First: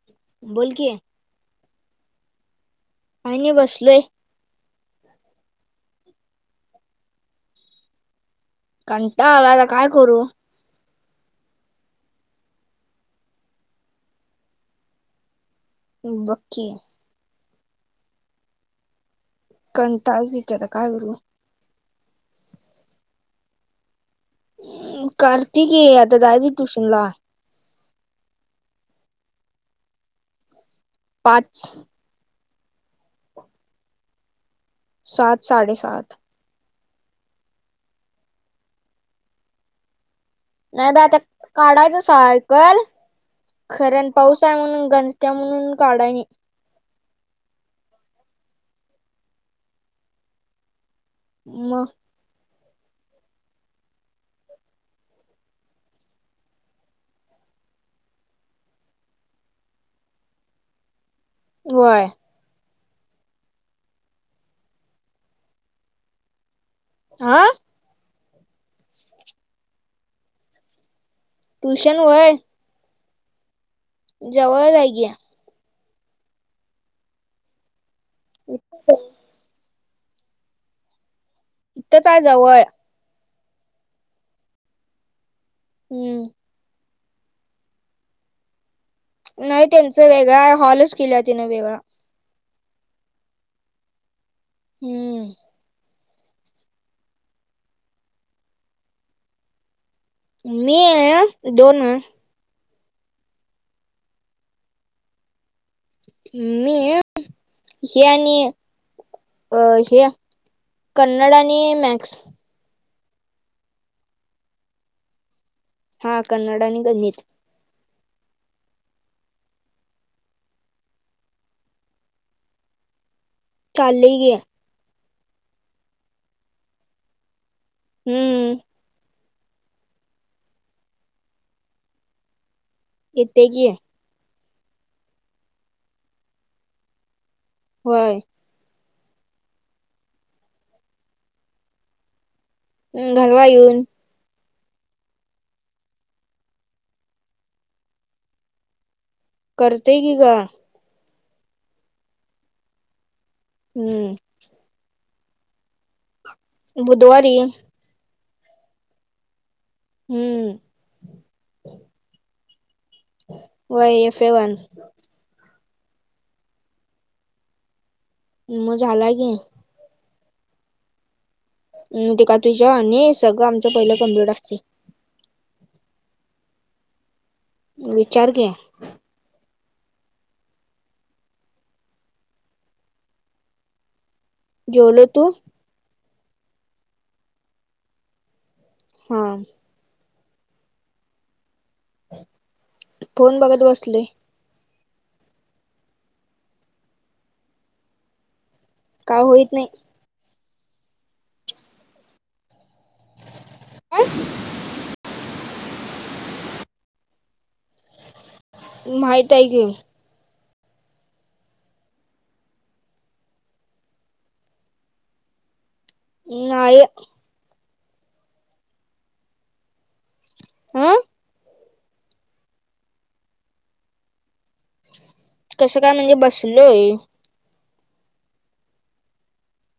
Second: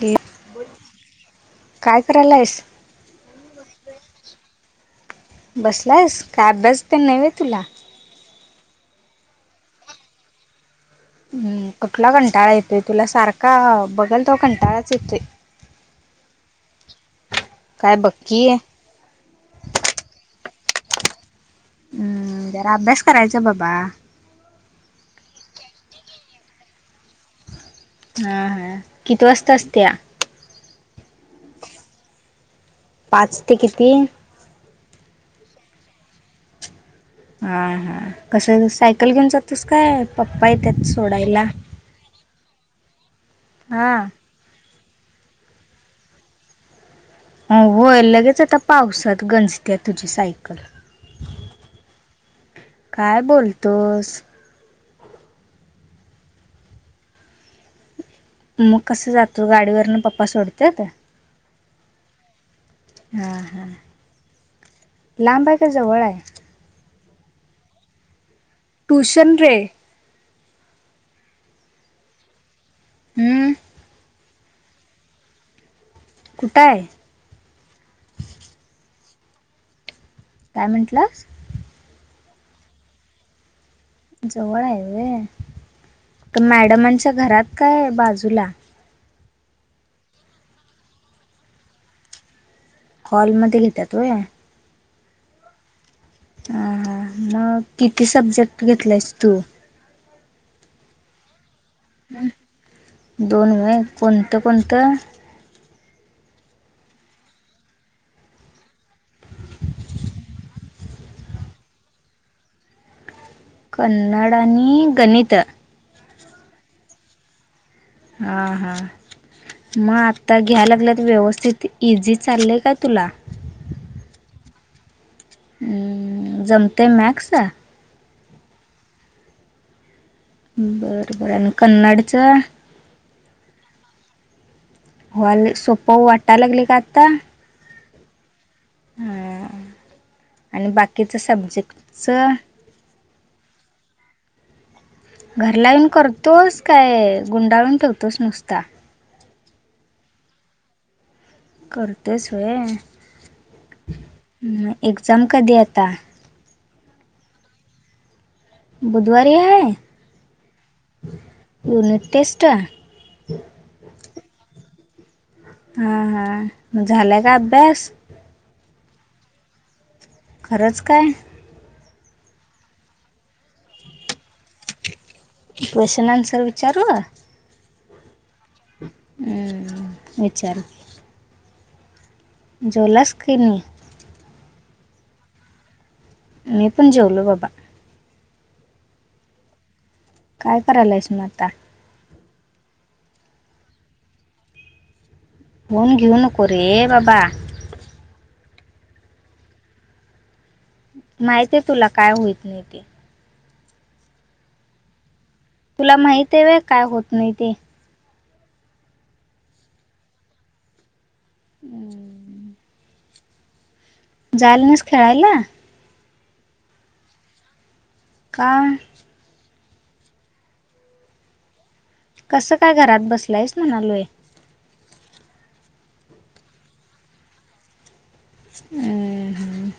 हे बोल कि काय करायला आहेस. आणि बसलोय. बसलास काभ्यास तर न् तुला कंटा आलाता काय करू. हम् कुठला कंटाळा येतोय तुला सारखा बघाल तो कंटाळाच येतोय. बककी काय बक्कीय? कंटाजकरा काय ग. हम्म जरा अभ्यास करायचा बाबा कारतिकी आता दयज ट्यूशन ला हा हा किती वाजत असते. पाच. पाचथ तीन सात साडेसात. हा हा कसं सायकल घेऊन जातोस काय? पप्पा येतात नाही बा आता सोडायला काढायचं सायकल हा खर्याण पाऊस य म्हणून गणस्त्या म्हणून काढायणे होय लगेच आता पावसात गंजत्या तुझी सायकल मग काय बोलतोस? मग कसं जातो गाडीवरन पप्पा सोडते का? वय. हा हा लांब आहे का जवळ आहे. आह. ट्यूशने ट्यूशन वय हम्म. जवळ जाय गया कुटय इ पॅमेंट्ला त्या जवळ जवळ आहे व हम्म तर मॅडमांच्या घरात काय बाजूला नाही त्यांच वेगळा हॉलच केला तिनं वेगळा हॉलमध्येध्ये घेतात व हम्म. ह मग किती सब्जेक्ट घेतलायस तू? मी आहे दोन. दोन म कोणतं कोणतं? मी हे. अ हे कन्नड आणि मॅक्स कन्नड आणि आणि गणित हा कन्ड आणि गणित हा हां. मग आता घ्याय लागल्या तर व्यवस्थित इझी चाललय काय तुला? चालेही ग. जमते मॅक्स हम्म. बर बर आणि कन्नडचं. इथ की आहे. होले सोपं वाटायला लागले का आत्ता होय. आणि बाकीचं सब्जेक्टचं हम् घडवा येऊन घर ला येऊन करतोस काय गुंडाळून ठेवतोस नुसता करतेय की का? करतेचोय. हम्म. ह् एक्झाम कधी आता बुधवारी. बुधवारी आहे हम्म युनिट टेस्ट. वय एफ ए वन. हा हा झालंय का अभ्यास मग झाला के खरंच काय? ते का तुझ्या आणि सगळं आमचं पहिलं कम्प्लीट असते. क्वेश्चन आनसर विचारवा. विचार घे. हम्म वि्चार. जलास कनी जलो तू मी पण जेवलो बाबा हा काय करायला आहेस ना आता फोन बघत बसलय फोन घेऊ नको रे बाबा का होईत नाही माहिती आहे तुला काय होईत नाही ते ह. तुला माहती आहे काय होत नाही ते माहित आहे की हम्. जायला ना अस खेळयला ् नाय काय आं कसं काय घरात बसलंयस म्हणालोय कसं काय म्हणजे बसलोय अ ह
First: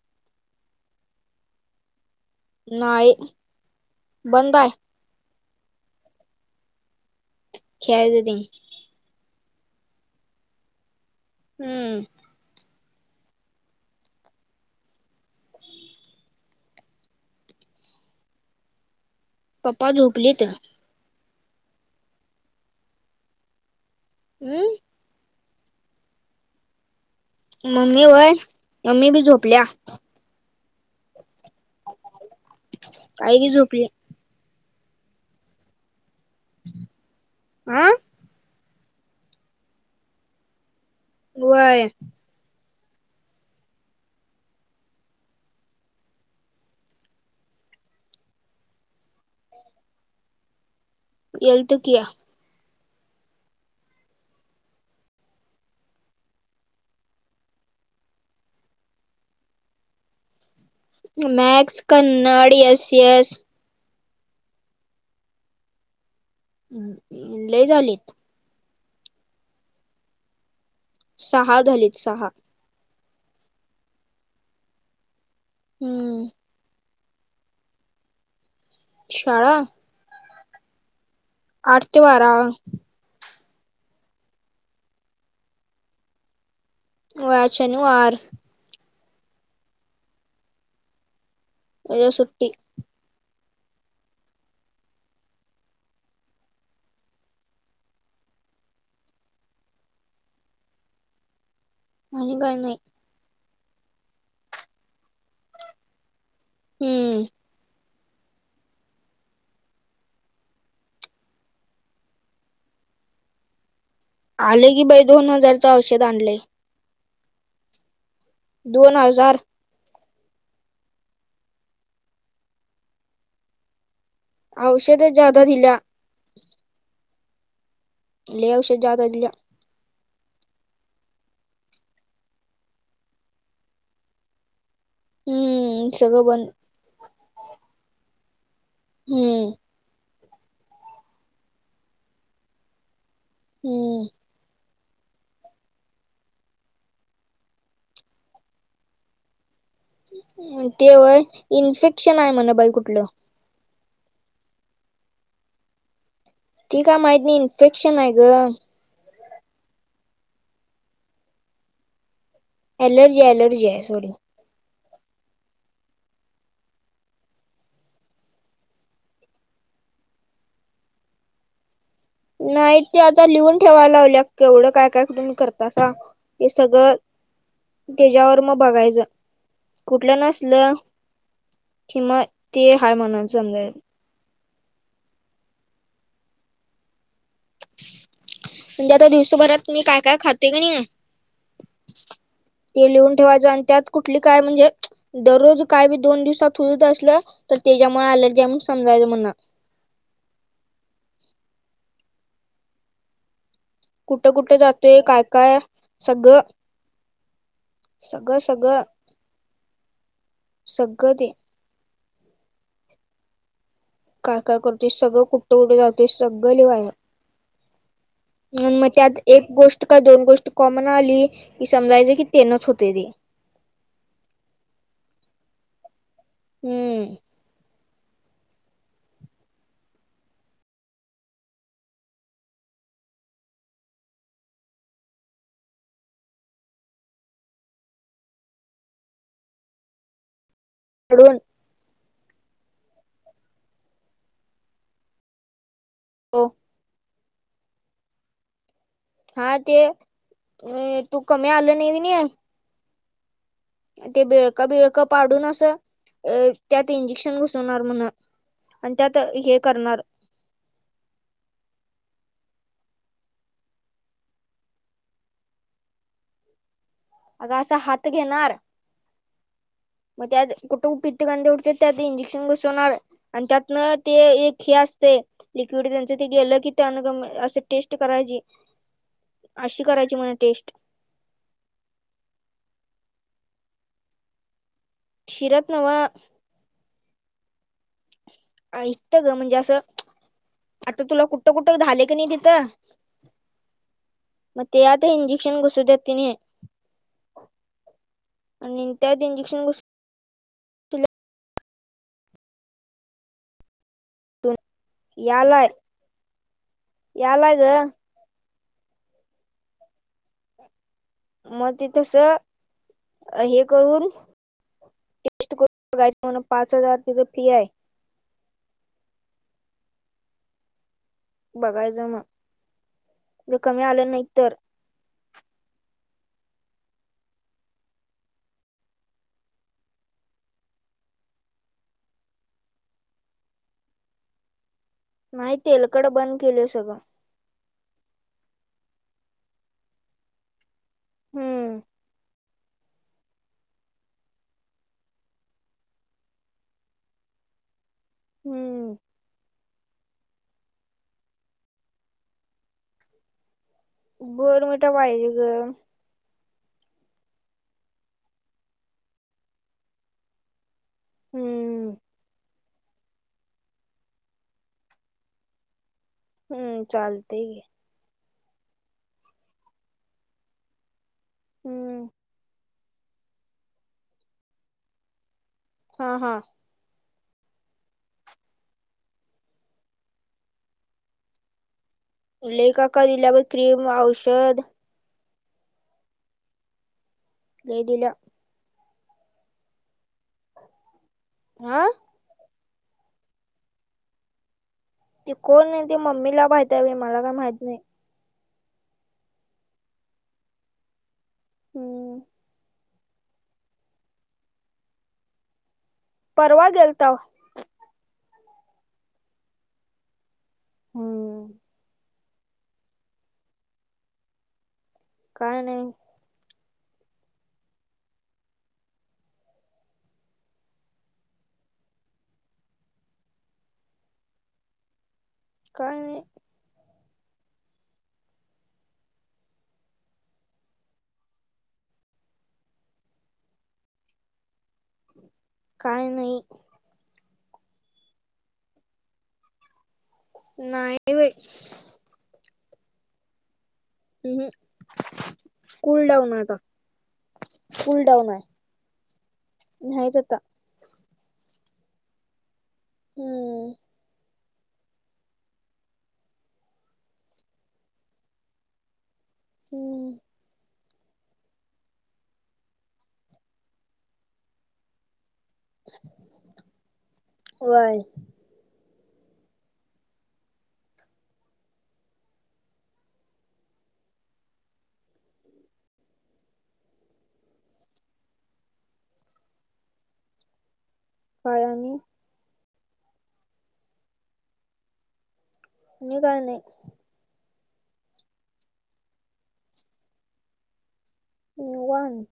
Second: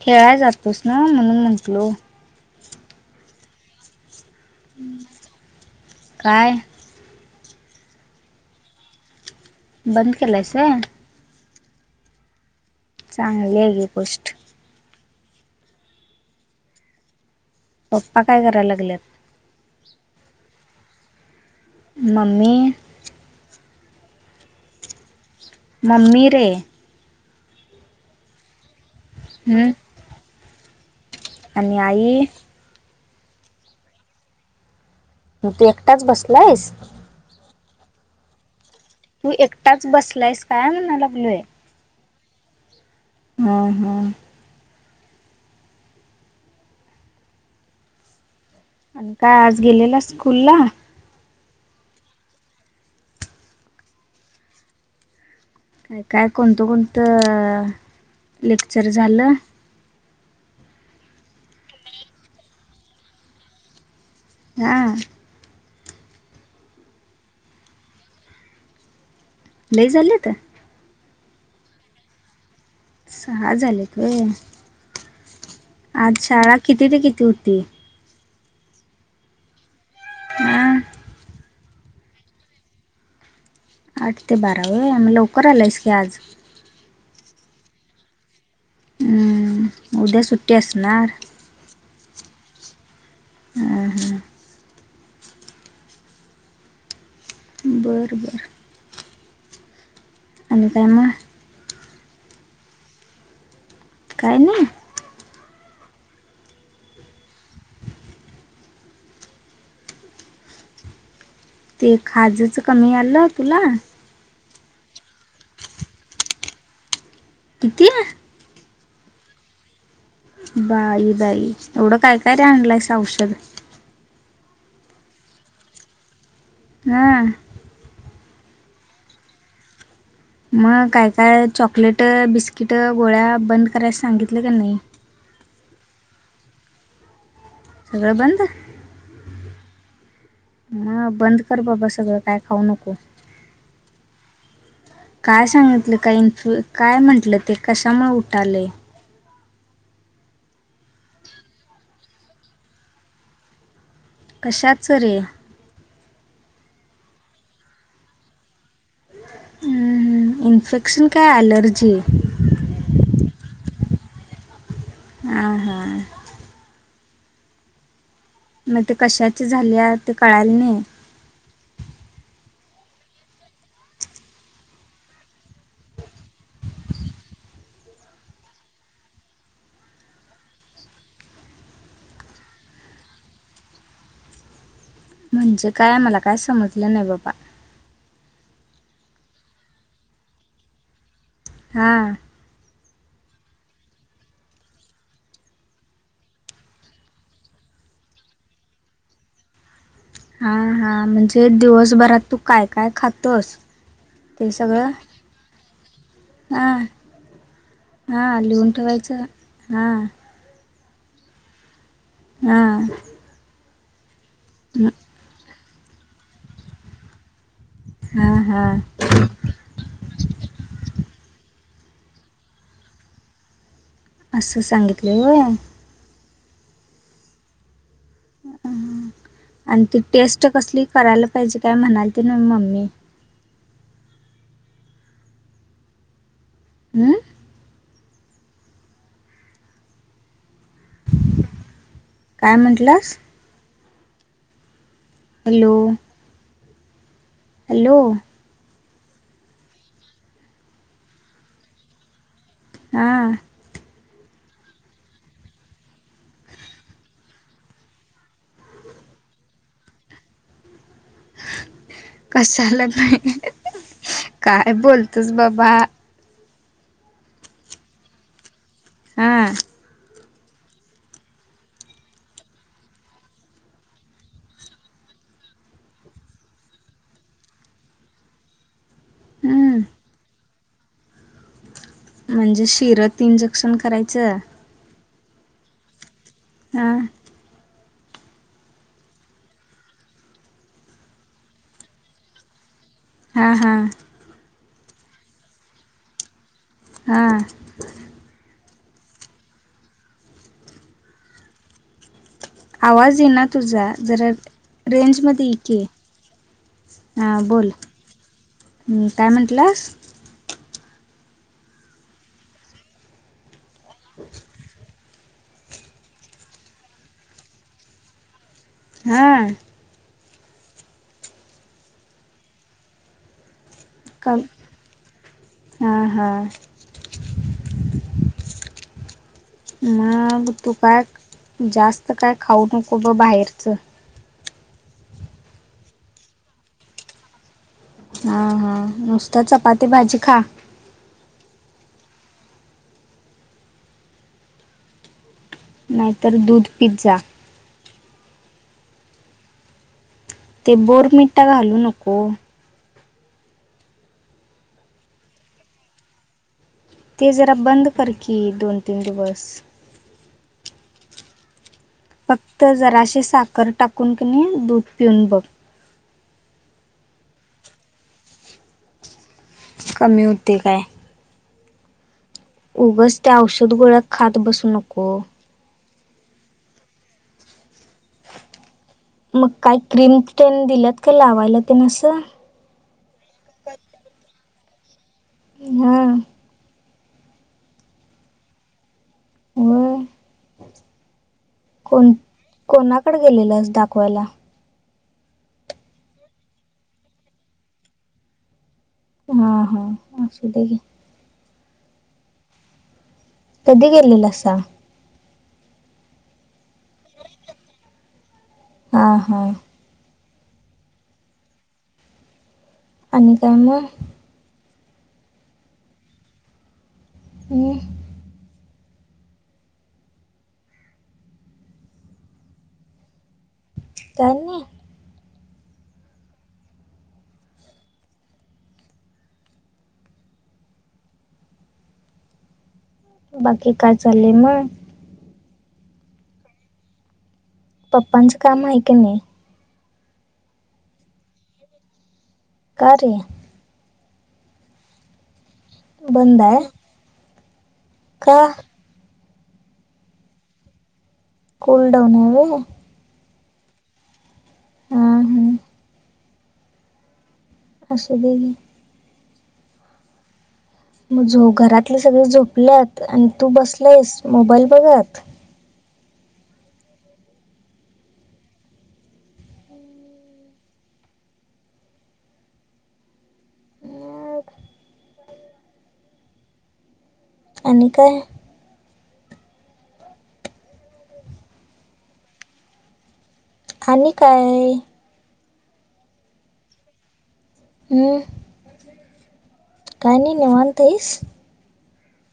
खेळाय जातोस ना म्हणून म्हटलो नाही बंद आहे काय खेळाळ देतीलन बंद केलाय स हम्म चांगली आहे गी गोष्टट पप्पा काय करायला लागल्यात पप्पा झोपलीत म्मी हम् म्मी रे मम्मी होय मम्मी बी झोपल्या हं? आणि आई काय की झोपली मग तू एकटाच बसला आहेस आं तू एकटाच बसलायस काय म्हणणा लागलूय वय ह हम आणि काय आज गेलेला स्कूल ला येल्त किया काय काय कोणतं कोणतं लेक्चर झालं मॅक्स कनाड एस एस हा ह् लय झालीत ल झाले तर सहा झालीत सहा सहा झालेतय हम्म अच्छा किती ते किती होती शाळा हम आठ तें बारा. आठ ते बारा व लवकर आलायस की आज? होय आज शनिवार. हम्म उद्या सुट्टी असणार. उद्या सुट्टी. ह हा. बरं बरं. आणि काय मग? आणि काय नाही. काय नाय. हम्म. ते खाजंच कमी आलं तुला? आले की बाई दोन हजारच औषध आणलंय. किती? दोन हजार. बााई बाई एवढ कय काय आणलासा औषध? औषध जादा दिला. हा. लय औषध ज्यादा दिलंय. मग काय काय चॉकलेट बिस्किट गोळ्या बंद करायस सांगितलं त्यांनी. हम्म. बरोबर. सगळं बंद. हम्म. हा बंद कर बाबा सगळं काय खाऊ नको. हम्म. काय सांगितलं काय इन्फ्लु काय म्हटलं ते कशामुळे उठाले? तें व्हय इन्फेक्शन आहे म्हणा बाई कुठलं? कशाचं ऱे. तें का माहित नाही इन्फेक्शन आहे ग! इन्फेक्शन काय अॲलर्जी? एलर्जी एलर्जी आहे सॉरी. हा हा. मग ते कशाची झाले आहे ते कळायला नाही. नाही ते आता लिहून ठेवायला लावले केवढं काय काय तुम्ही करतासा. हे सगळ... त्याच्यावर मग बघायच कुठलं नसल. किंवा ते हाय म्हणून समजायचं. म्हणजे काय मला काय समजलं नाही बाबा. म्हणजे आता दिवसभरात तुम्ही काय काय खाते क नाही... हा. ते लिहून ठेवायचं आणि त्यात कुठली काय म्हणजे... दररोज काय बी दोन दिवसात होुजत असलं तर त्याच्यामुळे आलर्जी आहे म्हण समजायच म्हणा. हा हा म्हणजे दिवसभरात तू काय काय खातस? कुठं कुठे जातोय काय काय सगळं. हा सगळं हा लिहून सगळं ठेवायचं हा सगळं ते. हा. काकाय करते सगळं कुठं कुठे जाते सगळ लिवाया. हा हा मग त्यात एक गोष्ट का दोन गोष्ट कॉमन आली की समजायच की तेनच होते ते असं सांगितले हो. हम्म. अ आणि ती टेस्ट कसली करायला पाहिजे काय म्हणाल ते ना मम्मी.. हम्म.. [unintelligible] काय म्हटलंस? हॅलो, हो, हॅलो. हा ते अ तू कमी आलं नाही नाही. हा. ते बिळका बिळकं पाडून असं अ त्यात इंजेक्शन घुसवणार म्हण. आणि त्यात हे करणार. कशाला काय बोलतोस बाबा अग असं हात घेणार. हम. मग त्यात कुठे उपित्त कां उडते त्यात इंजेक्शन घसवणार. आणि त्यातन ते एक हे असते. लिक्विड त्यांच ते गेलं की ते अनग अस टेस्ट करायची. अशी हम्म करायची म्हणा टेस्ट. म्हणजे शिरत इंजेक्शन करायचं. सिरप नव हा. ऐतं ग म्हणजे असं आता तुला कुठं कुठ झाले की नाही तिथं हा हा. मे यात इंजेक्षन घुसदतिन. हा. आणि त्यात इंजेक्शन ग. आवाज येणा. तु जरा रेंज मध्ये ये यालाय की यालाय ग बोल. हुम काय म्हंटलास. मग ते तस हे करून. टेस्ट करून पाच हजार तिचं फी आहे. हाआ. बघायचं मग कमी आलं. नाही कम तर हां हां. मग तू काय जास्त काय खाऊ नको बाहेरचं. नाही तेलकट बंद केले सगळं. हा हा नुसतं चपाती भाजी खा. हम्म. नाहीतर दूध पित जा. हम्म. ते बोरमिटा घालू नको. बोर मीटा पाहिजे ग. ते जरा बंद कर की दोन तीन दिवस. हम्म़. फक्त जराशी साखर टाकून दूध पिऊन बघ. हम्म चालतय की कमी होते काय? हम्म. उगच त्या औषध गोळ्या खात बसू नको. हा हा. मग काय क्रीम त्यानी दिल्यात का लावायला त्यान असं. काका दिल्या आप क्रीम औषध हा. लई दिल. वय. हा कोण कोणाकडे गेलेलंस दाखवायला? ते कोण आहे ती मम्मीला माहित आहे बाई मला काय माहित नाही. हा हा असूदे घे. हम्म. कधी गेलेलासा? परवा गेलताव. हा हा. हम्म. आणि काय मग? काय नाही. हम्म. काय नाही. काय नाही. बाकी काय चालय मग? काय नाही. पप्पांचं काम आहे काय नाही? नाही बाई. का रे. हम् कुलडाऊन आहे आता कुलडाऊन का आहे. नाहीच आता. कुलडऊन हाय वय. हम्म. ह हा. असुदे घे. हम्म. म झो घरातली सगळे झोपल्यात आणि तू बसलायस मोबाईल बघत? वय. मग आणि काय? काय आणि. आणि काय? आणि काय नाही. हम्म. काय नाही निवांत आहेस? निवांत.